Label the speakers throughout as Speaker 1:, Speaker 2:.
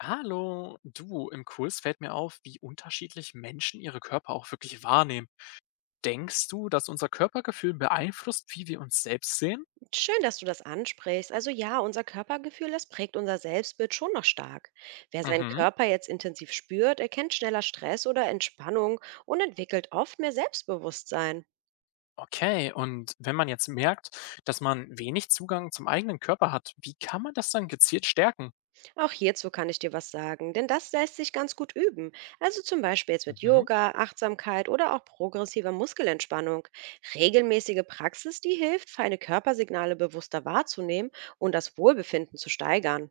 Speaker 1: Hallo, du, im Kurs fällt mir auf, wie unterschiedlich Menschen ihre Körper auch wirklich wahrnehmen. Denkst du, dass unser Körpergefühl beeinflusst, wie wir uns selbst sehen?
Speaker 2: Schön, dass du das ansprichst. Also ja, unser Körpergefühl, das prägt unser Selbstbild schon noch stark. Wer seinen
Speaker 1: Mhm.
Speaker 2: Körper jetzt intensiv spürt, erkennt schneller Stress oder Entspannung und entwickelt oft mehr Selbstbewusstsein.
Speaker 1: Okay, und wenn man jetzt merkt, dass man wenig Zugang zum eigenen Körper hat, wie kann man das dann gezielt stärken?
Speaker 2: Auch hierzu kann ich dir was sagen, denn das lässt sich ganz gut üben. Also zum Beispiel jetzt mit
Speaker 1: Mhm.
Speaker 2: Yoga, Achtsamkeit oder auch progressiver Muskelentspannung. Regelmäßige Praxis, die hilft, feine Körpersignale bewusster wahrzunehmen und das Wohlbefinden zu steigern.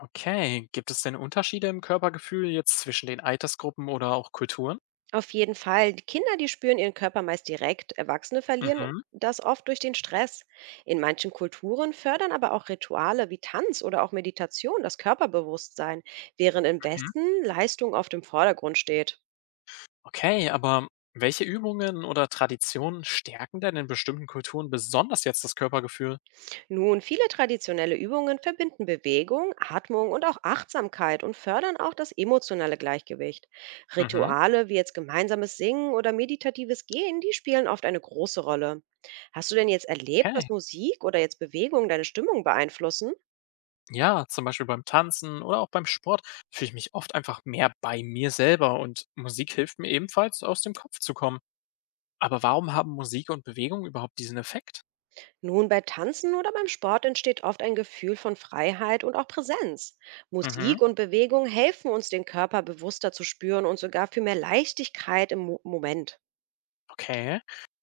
Speaker 1: Okay, gibt es denn Unterschiede im Körpergefühl jetzt zwischen den Altersgruppen oder auch Kulturen?
Speaker 2: Auf jeden Fall. Die Kinder, die spüren ihren Körper meist direkt. Erwachsene verlieren
Speaker 1: Mhm.
Speaker 2: das oft durch den Stress. In manchen Kulturen fördern aber auch Rituale wie Tanz oder auch Meditation das Körperbewusstsein, während im
Speaker 1: Mhm.
Speaker 2: Westen Leistung auf dem Vordergrund steht.
Speaker 1: Okay, aber welche Übungen oder Traditionen stärken denn in bestimmten Kulturen besonders jetzt das Körpergefühl?
Speaker 2: Nun, viele traditionelle Übungen verbinden Bewegung, Atmung und auch Achtsamkeit und fördern auch das emotionale Gleichgewicht.
Speaker 1: Mhm,
Speaker 2: Rituale wie jetzt gemeinsames Singen oder meditatives Gehen, die spielen oft eine große Rolle. Hast du denn jetzt erlebt, dass
Speaker 1: okay.
Speaker 2: Musik oder jetzt Bewegung deine Stimmung beeinflussen?
Speaker 1: Ja, zum Beispiel beim Tanzen oder auch beim Sport fühle ich mich oft einfach mehr bei mir selber und Musik hilft mir ebenfalls, aus dem Kopf zu kommen. Aber warum haben Musik und Bewegung überhaupt diesen Effekt?
Speaker 2: Nun, bei Tanzen oder beim Sport entsteht oft ein Gefühl von Freiheit und auch Präsenz.
Speaker 1: Mhm,
Speaker 2: Musik und Bewegung helfen uns, den Körper bewusster zu spüren und sogar für mehr Leichtigkeit im Mo Moment.
Speaker 1: okay.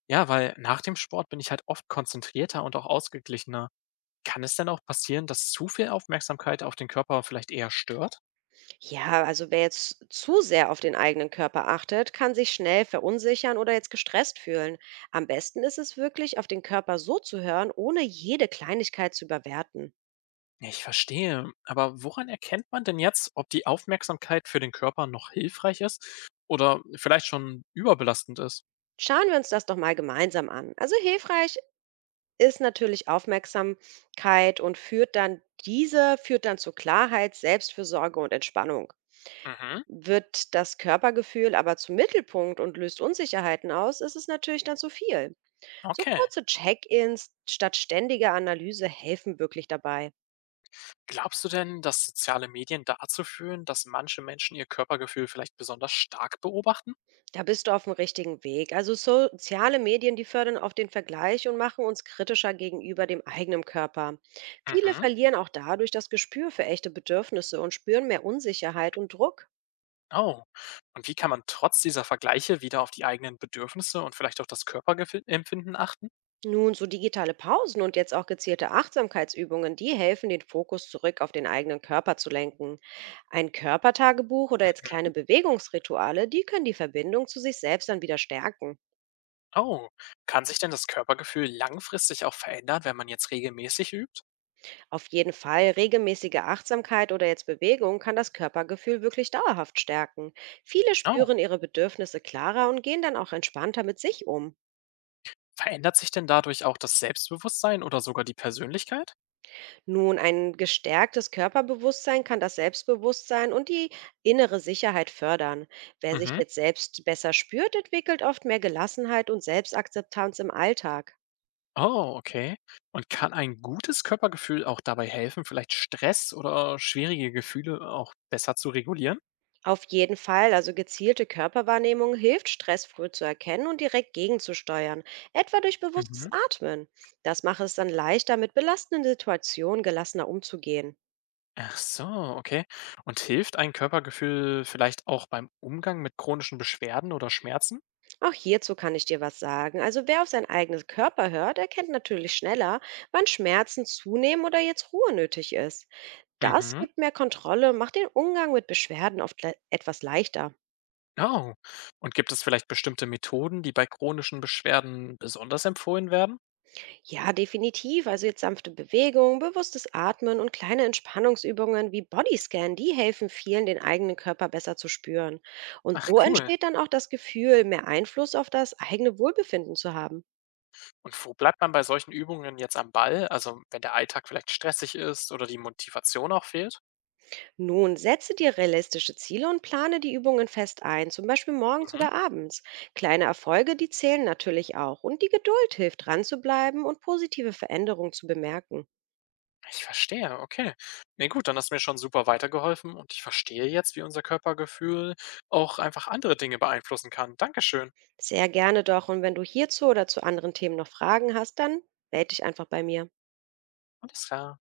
Speaker 1: Ja, weil nach dem Sport bin ich halt oft konzentrierter und auch ausgeglichener. Kann es denn auch passieren, dass zu viel Aufmerksamkeit auf den Körper vielleicht eher stört?
Speaker 2: Ja, also wer jetzt zu sehr auf den eigenen Körper achtet, kann sich schnell verunsichern oder jetzt gestresst fühlen. Am besten ist es wirklich, auf den Körper so zu hören, ohne jede Kleinigkeit zu überwerten.
Speaker 1: Ja, ich verstehe. Aber woran erkennt man denn jetzt, ob die Aufmerksamkeit für den Körper noch hilfreich ist oder vielleicht schon überbelastend ist?
Speaker 2: Schauen wir uns das doch mal gemeinsam an. Also hilfreich ist natürlich Aufmerksamkeit und führt dann zu Klarheit, Selbstfürsorge und Entspannung.
Speaker 1: Mhm,
Speaker 2: Wird das Körpergefühl aber zum Mittelpunkt und löst Unsicherheiten aus, ist es natürlich dann zu viel. So
Speaker 1: okay.
Speaker 2: kurze Check-ins statt ständiger Analyse helfen wirklich dabei.
Speaker 1: Glaubst du denn, dass soziale Medien dazu führen, dass manche Menschen ihr Körpergefühl vielleicht besonders stark beobachten?
Speaker 2: Da bist du auf dem richtigen Weg. Also soziale Medien, die fördern auf den Vergleich und machen uns kritischer gegenüber dem eigenen Körper. Viele
Speaker 1: Mhm.
Speaker 2: verlieren auch dadurch das Gespür für echte Bedürfnisse und spüren mehr Unsicherheit und Druck.
Speaker 1: Oh. Und wie kann man trotz dieser Vergleiche wieder auf die eigenen Bedürfnisse und vielleicht auch das Körperempfinden achten?
Speaker 2: Nun, so digitale Pausen und jetzt auch gezielte Achtsamkeitsübungen, die helfen, den Fokus zurück auf den eigenen Körper zu lenken. Ein Körpertagebuch oder jetzt kleine Bewegungsrituale, die können die Verbindung zu sich selbst dann wieder stärken.
Speaker 1: Oh. Kann sich denn das Körpergefühl langfristig auch verändern, wenn man jetzt regelmäßig übt?
Speaker 2: Auf jeden Fall, regelmäßige Achtsamkeit oder jetzt Bewegung kann das Körpergefühl wirklich dauerhaft stärken. Viele
Speaker 1: Oh.
Speaker 2: spüren ihre Bedürfnisse klarer und gehen dann auch entspannter mit sich um.
Speaker 1: Verändert sich denn dadurch auch das Selbstbewusstsein oder sogar die Persönlichkeit?
Speaker 2: Nun, ein gestärktes Körperbewusstsein kann das Selbstbewusstsein und die innere Sicherheit fördern. Wer sich
Speaker 1: Mhm.
Speaker 2: jetzt selbst besser spürt, entwickelt oft mehr Gelassenheit und Selbstakzeptanz im Alltag.
Speaker 1: Oh, okay. Und kann ein gutes Körpergefühl auch dabei helfen, vielleicht Stress oder schwierige Gefühle auch besser zu regulieren?
Speaker 2: Auf jeden Fall, also gezielte Körperwahrnehmung hilft, Stress früh zu erkennen und direkt gegenzusteuern, etwa durch bewusstes
Speaker 1: Mhm.
Speaker 2: Atmen. Das macht es dann leichter, mit belastenden Situationen gelassener umzugehen.
Speaker 1: Ach so, okay. Und hilft ein Körpergefühl vielleicht auch beim Umgang mit chronischen Beschwerden oder Schmerzen?
Speaker 2: Auch hierzu kann ich dir was sagen. Also wer auf sein eigenes Körper hört, erkennt natürlich schneller, wann Schmerzen zunehmen oder jetzt Ruhe nötig ist. Das
Speaker 1: Mhm.
Speaker 2: gibt mehr Kontrolle und macht den Umgang mit Beschwerden oft le etwas leichter.
Speaker 1: Oh. Und gibt es vielleicht bestimmte Methoden, die bei chronischen Beschwerden besonders empfohlen werden?
Speaker 2: Ja, definitiv. Also jetzt sanfte Bewegung, bewusstes Atmen und kleine Entspannungsübungen wie Bodyscan, die helfen vielen, den eigenen Körper besser zu spüren. Und
Speaker 1: Ach
Speaker 2: so
Speaker 1: cool.
Speaker 2: entsteht dann auch das Gefühl, mehr Einfluss auf das eigene Wohlbefinden zu haben.
Speaker 1: Und wo bleibt man bei solchen Übungen jetzt am Ball? Also wenn der Alltag vielleicht stressig ist oder die Motivation auch fehlt?
Speaker 2: Nun setze dir realistische Ziele und plane die Übungen fest ein, zum Beispiel morgens
Speaker 1: Mhm.
Speaker 2: oder abends. Kleine Erfolge, die zählen natürlich auch. Und die Geduld hilft, dran zu bleiben und positive Veränderungen zu bemerken.
Speaker 1: Ich verstehe, okay. Ne gut, dann hast du mir schon super weitergeholfen und ich verstehe jetzt, wie unser Körpergefühl auch einfach andere Dinge beeinflussen kann. Dankeschön.
Speaker 2: Sehr gerne doch. Und wenn du hierzu oder zu anderen Themen noch Fragen hast, dann melde dich einfach bei mir.
Speaker 1: Alles klar.